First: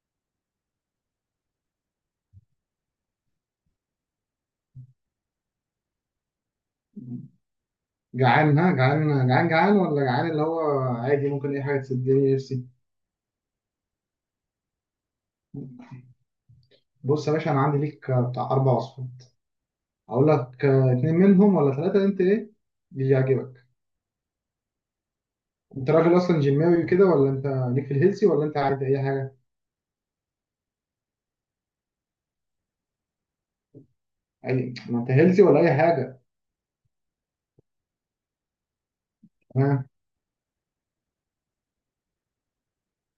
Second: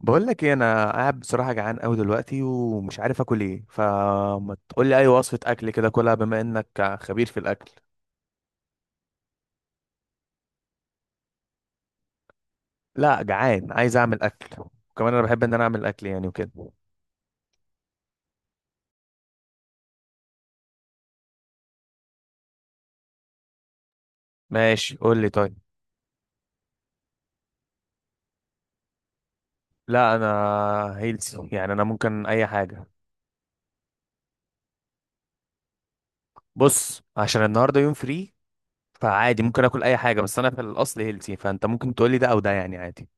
بقول لك ايه، انا قاعد بصراحه جعان قوي دلوقتي ومش عارف اكل ايه، فما تقول لي اي وصفه اكل كده، كلها بما انك خبير في الاكل. جعان؟ ها، جعان جعان جعان ولا جعان اللي هو عادي؟ ممكن اي حاجه تسدني نفسي. لا، جعان عايز اعمل اكل. وكمان انا بحب ان انا اعمل اكل يعني وكده. بص يا باشا، انا عندي ليك بتاع اربع وصفات. اقول لك اتنين منهم ولا ثلاثه؟ انت ايه اللي يعجبك؟ ماشي، قول لي طيب. انت راجل اصلا جيماوي كده ولا انت ليك في الهيلسي ولا انت عادي اي حاجه؟ لا، انا هيلثي يعني، انا ممكن اي حاجه. اي، ما انت هيلسي ولا اي حاجه. بص، عشان النهارده يوم فري. فعادي ممكن اكل تمام. اي حاجه، بس انا في الاصل هيلثي، فانت ممكن تقول لي ده او ده يعني عادي.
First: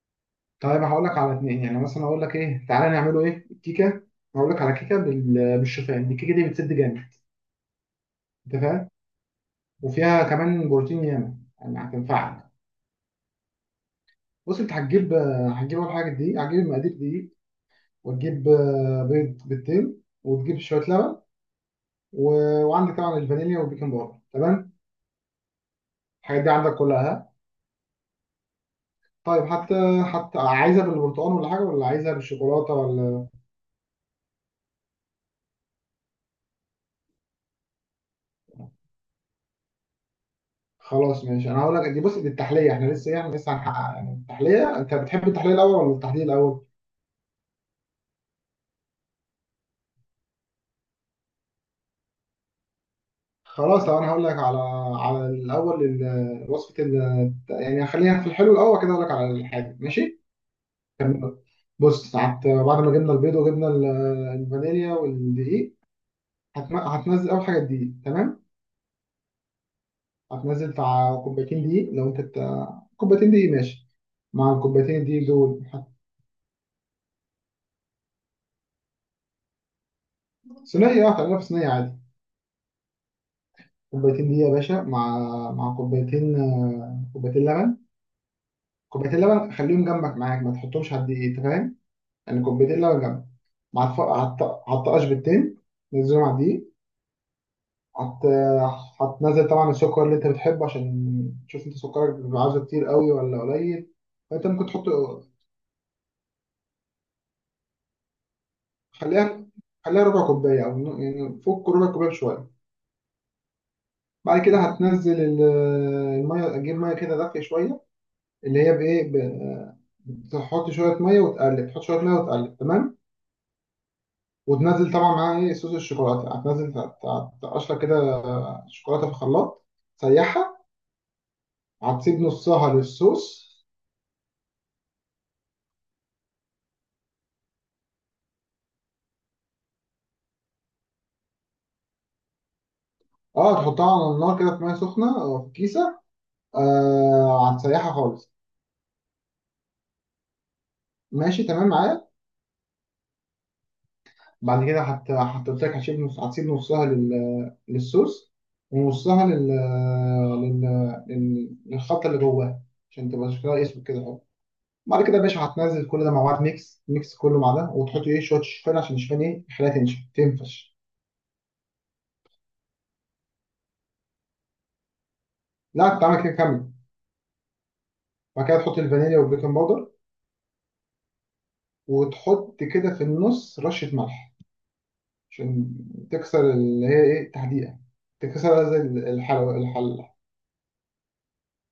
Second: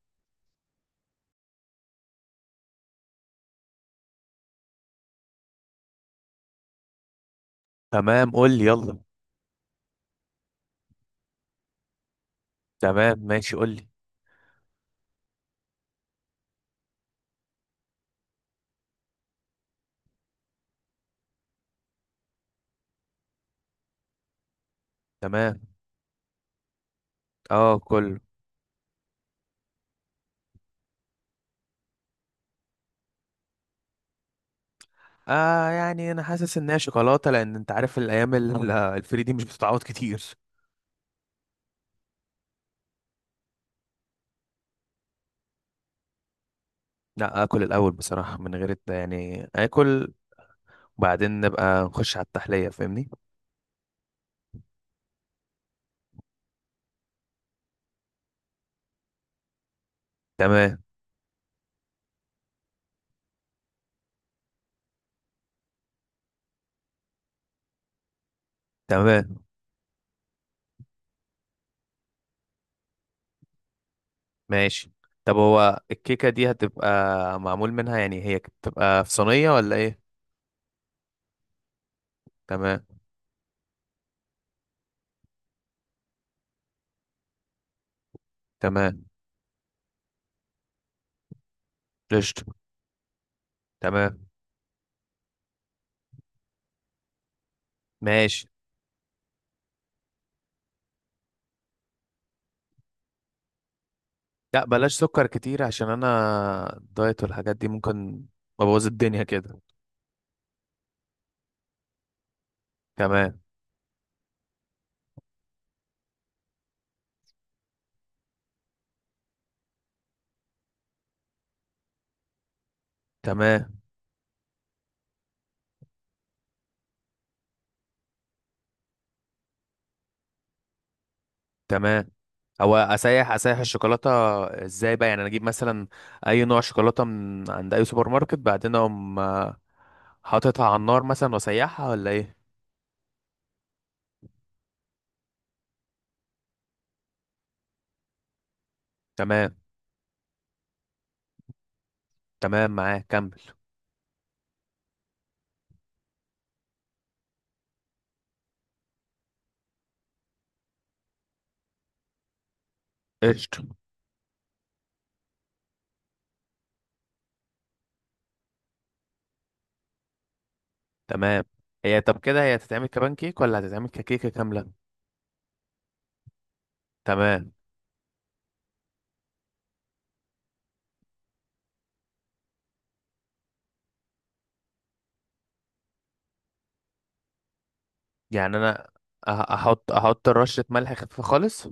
طيب هقول لك على اتنين، يعني مثلا اقول لك ايه، تعالى نعمله ايه الكيكه. هقول لك على كيكه بالشوفان. الكيكه دي بتسد جامد، تمام، قول انت لي فاهم، يلا. وفيها كمان بروتين ياما يعني هتنفعك. تمام، ماشي، قول لي. بص، انت هتجيب، اول حاجه دي هتجيب المقادير دي، وتجيب بيض، بيضتين، وتجيب شويه لبن و... وعندك طبعا الفانيليا والبيكنج باودر، تمام؟ تمام، الحاجات دي عندك كلها؟ اه كله. طيب حتى عايزها بالبرتقال ولا حاجه، ولا عايزها بالشوكولاته ولا؟ يعني انا حاسس ان هي شوكولاته، لان انت عارف الايام الفري دي مش بتتعوض كتير. خلاص ماشي، انا هقول لك دي. بص، دي التحليه، احنا لسه ايه، احنا لسه هنحقق يعني التحليه. انت بتحب التحليه الاول ولا التحليه الاول؟ لا، اكل الاول بصراحه، من غير يعني اكل. وبعدين نبقى نخش على التحليه، فاهمني. خلاص، لو انا هقول لك على على الاول وصفه ال... يعني خلينا في الحلو الاول كده، اقول لك على الحاجه، ماشي؟ تمام. بص، بعد ما جبنا البيض وجبنا الفانيليا والدقيق، هتنزل اول حاجه الدقيق، تمام. تمام، هتنزل بتاع كوبايتين دقيق، لو انت بتاع كوبايتين دقيق، ماشي. مع ماشي. الكوبايتين الدقيق طب دول هو الكيكه دي هتبقى معمول منها، يعني هي بتبقى في صينيه ولا ايه؟ صينيه، اه، هتعملها في صينيه عادي. تمام. كوبايتين دقيق يا باشا، مع كوبايتين، كوبايتين لبن. تمام. كوبايتين لبن، خليهم جنبك معاك، ما تحطهمش على الدقيق، انت فاهم. يعني قشطه. كوبايتين لبن جنبك، مع الف... تمام، على الط- على الطقاش بالتين. نزلهم على الدقيق. هت... ماشي. هتنزل طبعا السكر اللي انت بتحبه، عشان تشوف انت سكرك بيبقى عاوزه كتير قوي ولا قليل، فانت لا، ممكن تحط. بلاش سكر كتير عشان انا الدايت والحاجات دي ممكن ابوظ الدنيا خليها كده. خليها ربع كوبايه، او يعني فوق ربع كوبايه بشويه. تمام. بعد كده هتنزل الميه، اجيب ميه كده دافيه شويه، اللي هي تحط شويه ميه وتقلب، تحط شويه ميه وتقلب، تمام. تمام. وتنزل طبعا معاها ايه، صوص الشوكولاته. هتنزل تقشر كده شوكولاته في الخلاط، تسيحها. تمام. هتسيب نصها هو اسيح للصوص. اسيح الشوكولاته ازاي بقى؟ يعني انا اجيب مثلا اي نوع شوكولاته من عند اي سوبر ماركت، بعدين اقوم حاططها على النار مثلا واسيحها ولا ايه؟ اه تحطها على النار كده في ميه سخنه أو في كيسه، آه، هتسيحها خالص. تمام. ماشي؟ تمام معايا؟ تمام معاك، كمل. بعد كده قلت لك هتسيب نص، هتسيب نصها للصوص، ونصها لل... للخلطه اللي جواها، عشان تبقى شكلها قشطه. اسود كده اهو. بعد كده يا باشا هتنزل كل ده مع بعض، ميكس ميكس كله مع ده، وتحط ايه، شويه شوفان عشان الشوفان ايه، يخليها تنشف تنفش. تمام. هي طب كده هي هتتعمل كبان كيك ولا هتتعمل ككيكه كامله؟ لا، هتتعمل كده كامل. تمام. بعد كده تحط الفانيليا والبيكنج باودر، وتحط كده في النص رشه ملح، عشان تكسر اللي هي ايه، تحديقة، يعني تكسرها زي انا الحلو احط الحل احط رشه ملح خفيفه خالص.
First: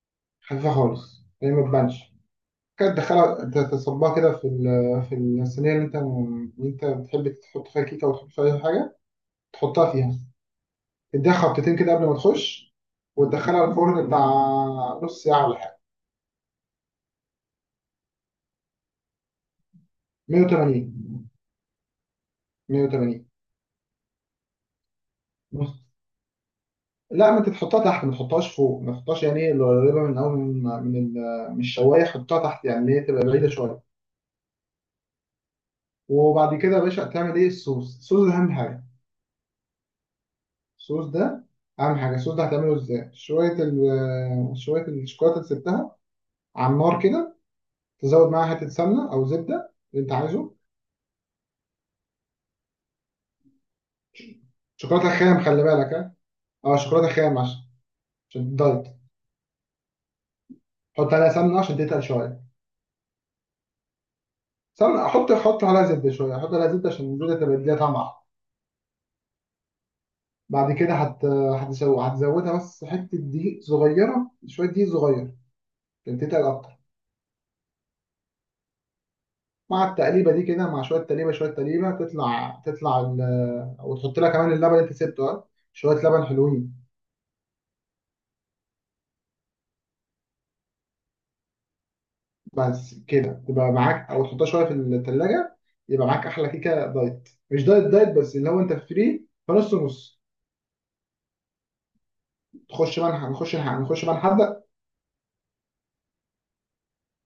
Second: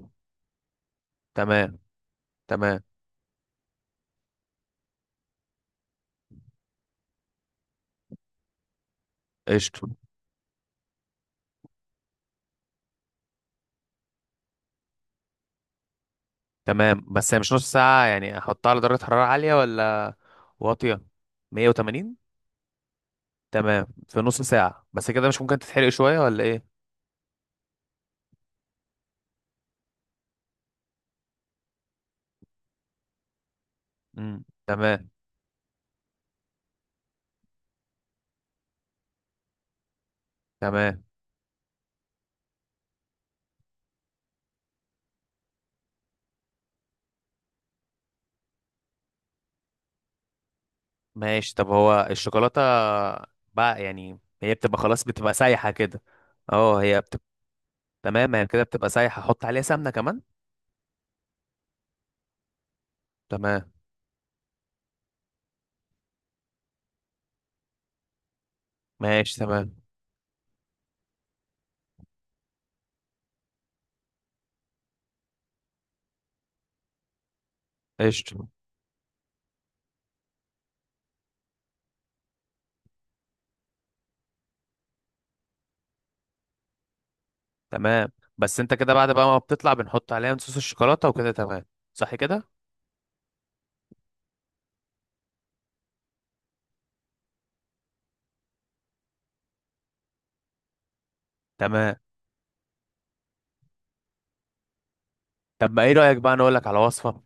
خفيفة خالص، اللي هي ما تمام. تبانش. تمام. كده تدخلها، تصبها كده في في الصينية اللي انت، اللي انت بتحب تحط فيها كيكة وتحط فيها أي حاجة. قشطه. تحطها فيها، تديها خبطتين كده قبل ما تخش، وتدخلها الفرن بتاع نص ساعة ولا حاجة. تمام. بس هي مش نص ساعه؟ يعني احطها على درجه حراره عاليه ولا واطيه؟ 180. 180. 180. تمام، في نص ساعة بس كده مش ممكن بص، تتحرق شوية ولا ايه؟ لا ما انت تحطها تحت، ما تحطهاش فوق، ما تحطهاش يعني ايه، القريبة من اول، من الشواية، حطها تحت، يعني اللي هي تبقى بعيدة شوية. تمام. وبعد كده يا باشا هتعمل ايه، الصوص. الصوص ده اهم حاجه. تمام، الصوص ده الصوص ده هتعمله ازاي؟ شويه ال آه، شويه الشوكولاته اللي سبتها على النار كده، تزود معاها حته سمنه او زبده اللي انت عايزه. ماشي. طب هو الشوكولاتة بقى، يعني هي بتبقى خلاص، شوكولاته بتبقى خام، خلي سايحة بالك كده؟ ها، اه اه، هي شوكولاته بتبقى. خام، تمام، عشان هي كده الدايت. بتبقى سايحة، حط عليها سمنة كمان؟ حط عليها سمنه عشان تتقل شويه. تمام. سمنه، حط عليها زبده شويه، حط عليها زبده عشان الزبده تبقى تديها طعم احلى. ماشي، تمام. بعد كده هتزودها بس حته دقيق صغيره، شويه دقيق صغير، عشان تتقل اكتر. قشطة. مع التقليبه دي كده، مع شويه تقليبه شويه تقليبه، تطلع تطلع ال... وتحط لها كمان اللبن اللي انت سبته، اه شويه لبن حلوين. تمام. بس انت كده بعد بقى ما بتطلع بنحط عليها صوص الشوكولاتة وكده، تمام؟ صح كده؟ بس كده تبقى معاك، او تحطها شويه في الثلاجه، يبقى معاك احلى كيكه دايت، مش دايت دايت، بس اللي هو انت فري، فنص نص. تمام. تخش بقى نخش بقى نحدق. طب ما ايه رأيك بقى انا اقول لك على وصفة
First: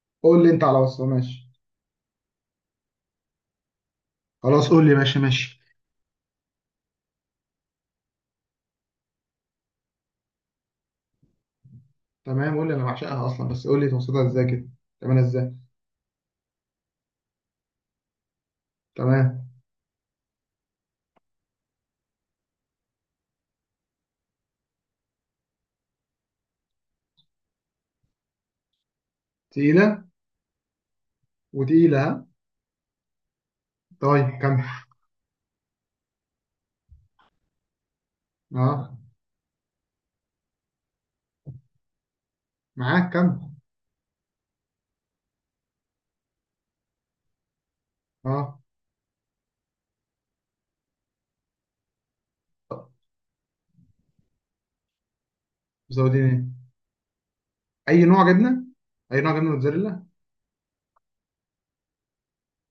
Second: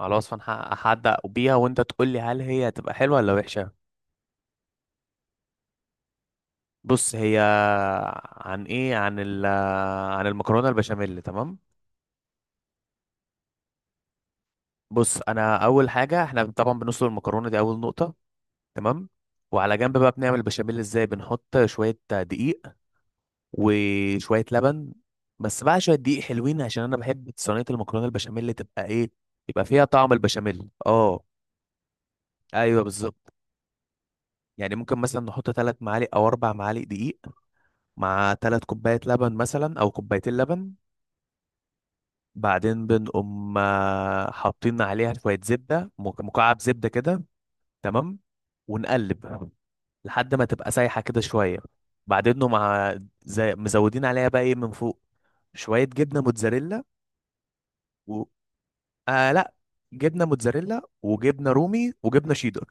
على وصفة قول لي انت على وصفه، احدق ماشي؟ بيها، وانت تقول لي هل هي هتبقى حلوة ولا وحشة؟ خلاص قول لي، ماشي ماشي. بص هي، عن ايه؟ عن المكرونه البشاميل، تمام. تمام قول لي، انا بعشقها اصلا، بس قول لي توصلها ازاي كده. بص، تعملها ازاي؟ انا اول حاجه احنا طبعا بنسلق المكرونه دي، اول نقطه. تمام. تمام. وعلى جنب بقى بنعمل البشاميل ازاي؟ بنحط شويه دقيق وشويه لبن. بس بقى شويه دقيق حلوين، عشان انا بحب صينيه المكرونه البشاميل تبقى ايه؟ يبقى فيها تقيله، طعم البشاميل، اه. وتقيله، ها؟ ايوه، بالظبط. طيب كمل. يعني ممكن مثلا نحط ثلاث معالق او اربع معالق دقيق، مع ثلاث اه. كوبايات لبن مثلا او كوبايتين لبن. بعدين معاك كمل. بنقوم حاطين عليها شوية زبدة، مكعب زبدة كده. تمام. اه. ونقلب لحد ما تبقى سايحة كده شوية. بعدين نقوم، مع زي مزودين عليها بقى ايه من فوق، شوية جبنة مزودين ايه؟ موتزاريلا. اي و... نوع جبنه؟ اي نوع لا، جبنه؟ موتزاريلا. جبنة موتزاريلا وجبنة رومي وجبنة شيدر.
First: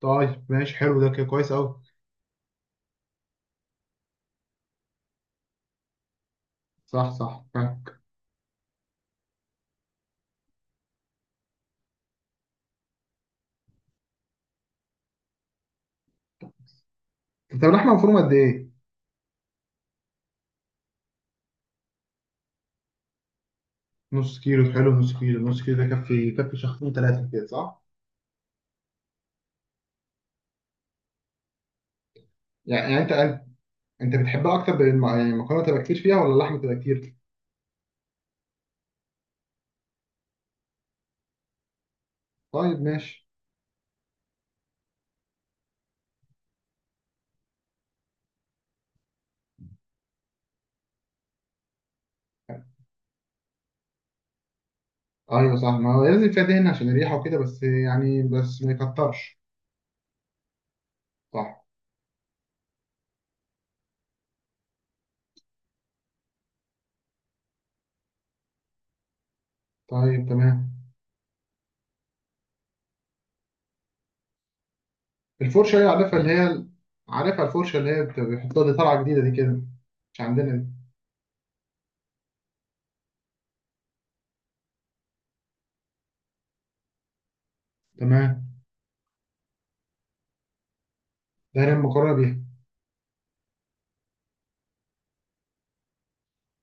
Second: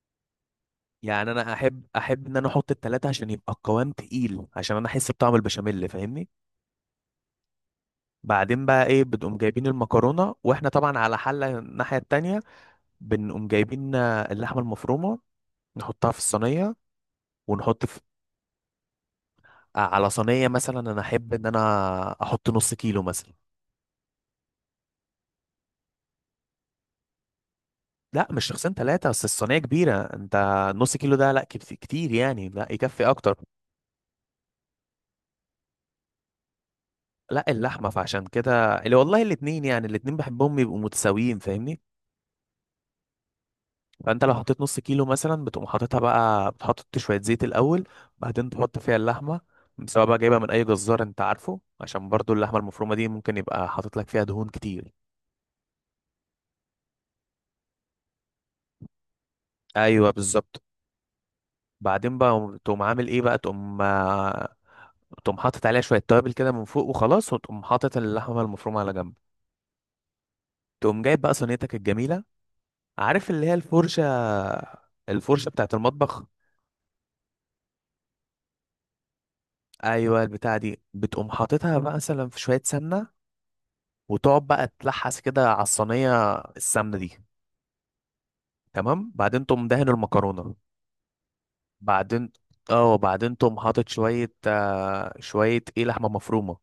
طيب ماشي، حلو، ده كده يعني انا كويس قوي. احب ان انا احط التلاتة، عشان يبقى القوام تقيل، عشان انا احس بطعم البشاميل، فاهمني. صح صح، فاهم. بعدين بقى ايه، بتقوم جايبين المكرونة، واحنا طبعا على حلة الناحية التانية بنقوم جايبين اللحمه المفرومه. نحطها في الصينيه. طب ونحط اللحمه في مفرومه قد ايه؟ على صينيه مثلا، انا احب ان انا احط ½ كيلو مثلا. نص كيلو، حلو. نص كيلو، نص كيلو ده كفي كفي شخصين ثلاثه كده صح؟ لا، مش شخصين ثلاثه، بس الصينيه كبيره انت. نص كيلو ده لا، كتير يعني، لا يعني يكفي انت اكتر. انت أنت بتحبها اكتر يعني المكرونه تبقى كتير فيها ولا اللحمه تبقى كتير؟ لا، اللحمه، فعشان كده اللي والله الاتنين، يعني الاتنين بحبهم يبقوا متساويين، فاهمني. طيب ماشي. فانت لو حطيت نص كيلو مثلا، بتقوم حاططها بقى، بتحط شويه زيت الاول. بعدين تحط فيها اللحمه. سواء بقى جايبها من اي جزار انت عارفه، عشان برضو اللحمه المفرومه دي ممكن يبقى حاطط لك فيها دهون كتير. ايوه صح، ما هو لازم فيها دهن عشان الريحه وكده، بس يعني بس ما يكترش. ايوه، بالظبط. صح. بعدين بقى تقوم عامل ايه بقى، تقوم تقوم حاطط عليها شويه توابل كده من فوق وخلاص، وتقوم حاطط اللحمه المفرومه على جنب. طيب تمام. تقوم جايب بقى صينيتك الجميله، عارف، اللي هي الفرشه، الفرشه بتاعت الفرشه، هي عارفها المطبخ. اللي هي، عارفها الفرشه اللي هي بيحطوها دي، طالعه جديده دي كده. مش ايوه، عندنا البتاعه دي. دي بتقوم حاططها بقى مثلا في شويه سمنه، وتقعد بقى تلحس كده على الصينيه السمنه دي. تمام. تمام. بعدين تقوم دهن المكرونه. ده هي المكرونه. بعدين، اه، بعدين تقوم حاطط شويه شويه ايه لحمه مفرومه،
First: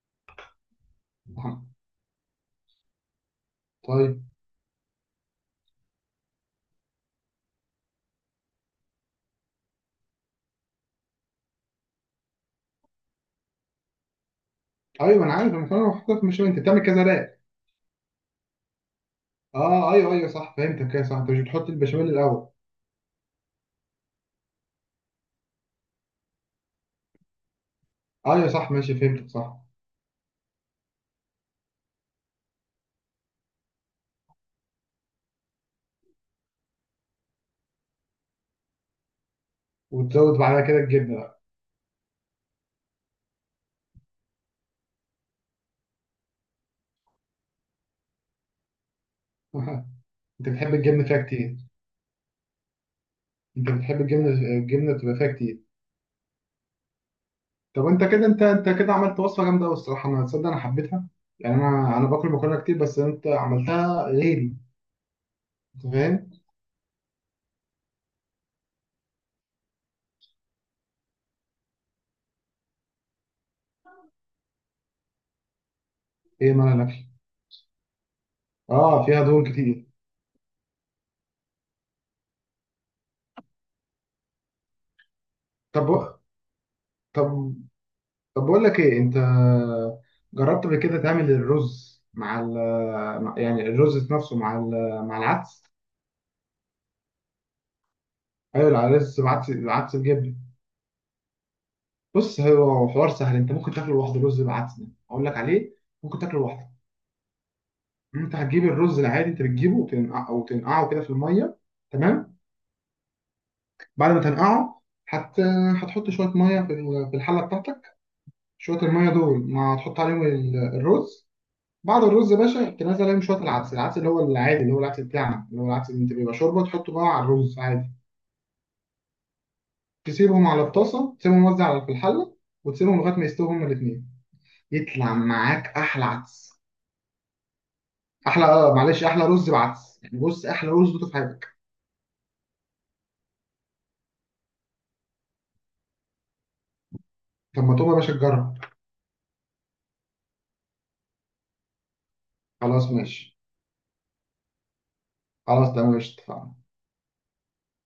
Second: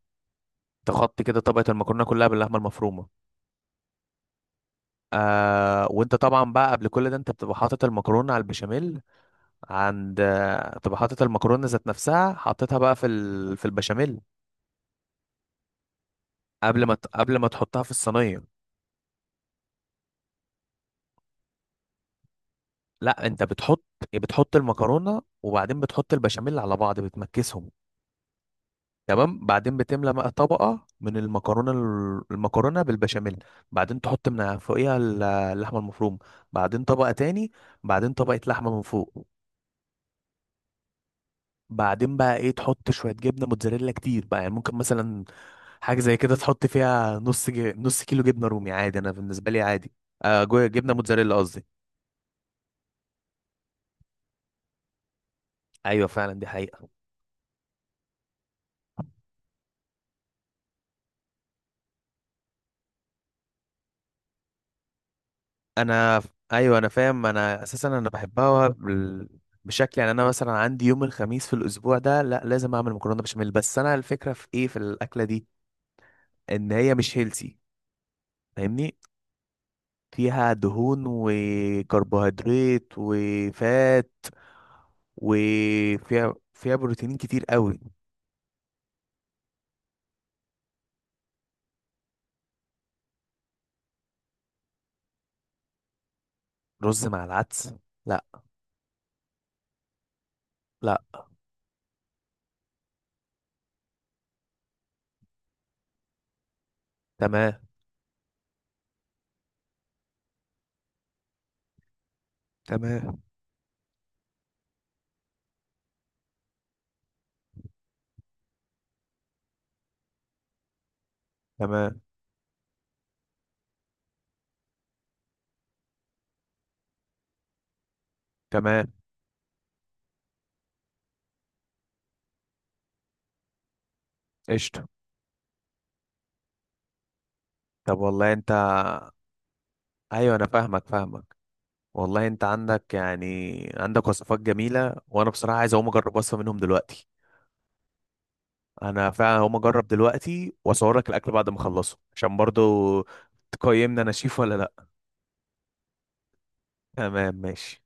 تغطي كده بيها. طبقه المكرونه كلها باللحمه المفرومه. طيب. وانت طبعا بقى قبل كل ده انت بتبقى حاطط المكرونه على البشاميل. عند آه، بتبقى حاطط المكرونه ذات نفسها، حاططها بقى في البشاميل. ايوه انا عارف، انا فاهم، حطيت بشاميل، انت بتعمل كذا، قبل لا؟ ما تحطها في الصينيه. اه ايوه ايوه صح، فهمتك كده صح. انت مش بتحط البشاميل الاول؟ لا، انت بتحط، بتحط المكرونه وبعدين بتحط البشاميل على بعض، بتمكسهم. ايوه صح، ماشي فهمتك تمام. صح. بعدين بتملى بقى طبقه من المكرونه، المكرونه بالبشاميل. بعدين تحط من فوقيها اللحمه المفرومه. بعدين طبقه تاني. بعدين طبقه لحمه من فوق. وتزود بعدها كده الجبنه بقى. بعدين بقى ايه، تحط شويه جبنه موتزاريلا كتير بقى، يعني ممكن مثلا حاجه زي كده، تحط فيها نص كيلو جبنه رومي، عادي، انا بالنسبه لي عادي. انت بتحب جبنه الجبنه فيها موتزاريلا كتير. قصدي. انت بتحب الجبنه، الجبنه تبقى فيها كتير. ايوه، فعلا دي حقيقه. طب انت كده، انت كده عملت وصفه جامده قوي الصراحه، انا تصدق انا حبيتها. يعني انا باكل مكرونه كتير، بس انت عملتها غيري، انت انا، فاهم؟ ايوه انا فاهم، انا اساسا انا بحبها بشكل يعني، انا مثلا عندي يوم الخميس في الاسبوع ده لا لازم اعمل مكرونه بشاميل، بس انا الفكره في ايه في الاكله دي؟ ايه، ما ان انا هي الاكل. مش هيلسي، فاهمني. اه، فيها دهون كتير. فيها دهون وكربوهيدرات وفات. طب وفيها بروتين كتير طب قوي. طب بقول لك ايه، انت جربت قبل كده تعمل الرز مع ال يعني الرز نفسه مع العدس؟ رز مع العدس؟ لا. ايوه، العدس بعدس، العدس بجبن. لا بص، هو حوار سهل، انت ممكن تاكله لوحده، رز بعدس ده اقول لك عليه، ممكن تاكله لوحده. تمام. انت هتجيب الرز العادي، انت بتجيبه وتنقع، وتنقعه كده في الميه، تمام. تمام. بعد ما تنقعه، هت هتحط شويه ميه في في الحله بتاعتك، شويه الميه دول ما هتحط عليهم الرز. تمام. بعد الرز يا باشا تنزل عليهم شويه العدس، العدس اللي هو العادي، اللي هو العدس بتاعنا، اللي هو العدس اللي انت بيبقى شوربه، تحطه بقى على الرز عادي. تمام. تسيبهم على الطاسه، تسيبهم موزع على في الحله، وتسيبهم لغايه ما يستووا هما الاثنين. قشطة. يطلع معاك احلى عدس. طب والله احلى، انت. اه معلش، احلى رز بعدس يعني. ايوه بص، انا احلى فاهمك رز دوته في فاهمك. حياتك. والله انت عندك، يعني عندك وصفات جميلة، وانا بصراحة عايز اقوم اجرب وصفة منهم دلوقتي. طب ما تقوم يا باشا تجرب. انا فعلا هقوم اجرب دلوقتي واصور لك الاكل بعد ما اخلصه، عشان برضو خلاص ماشي. تقيمني انا شيف ولا لا. خلاص تمام ماشي، اتفقنا. تمام ماشي.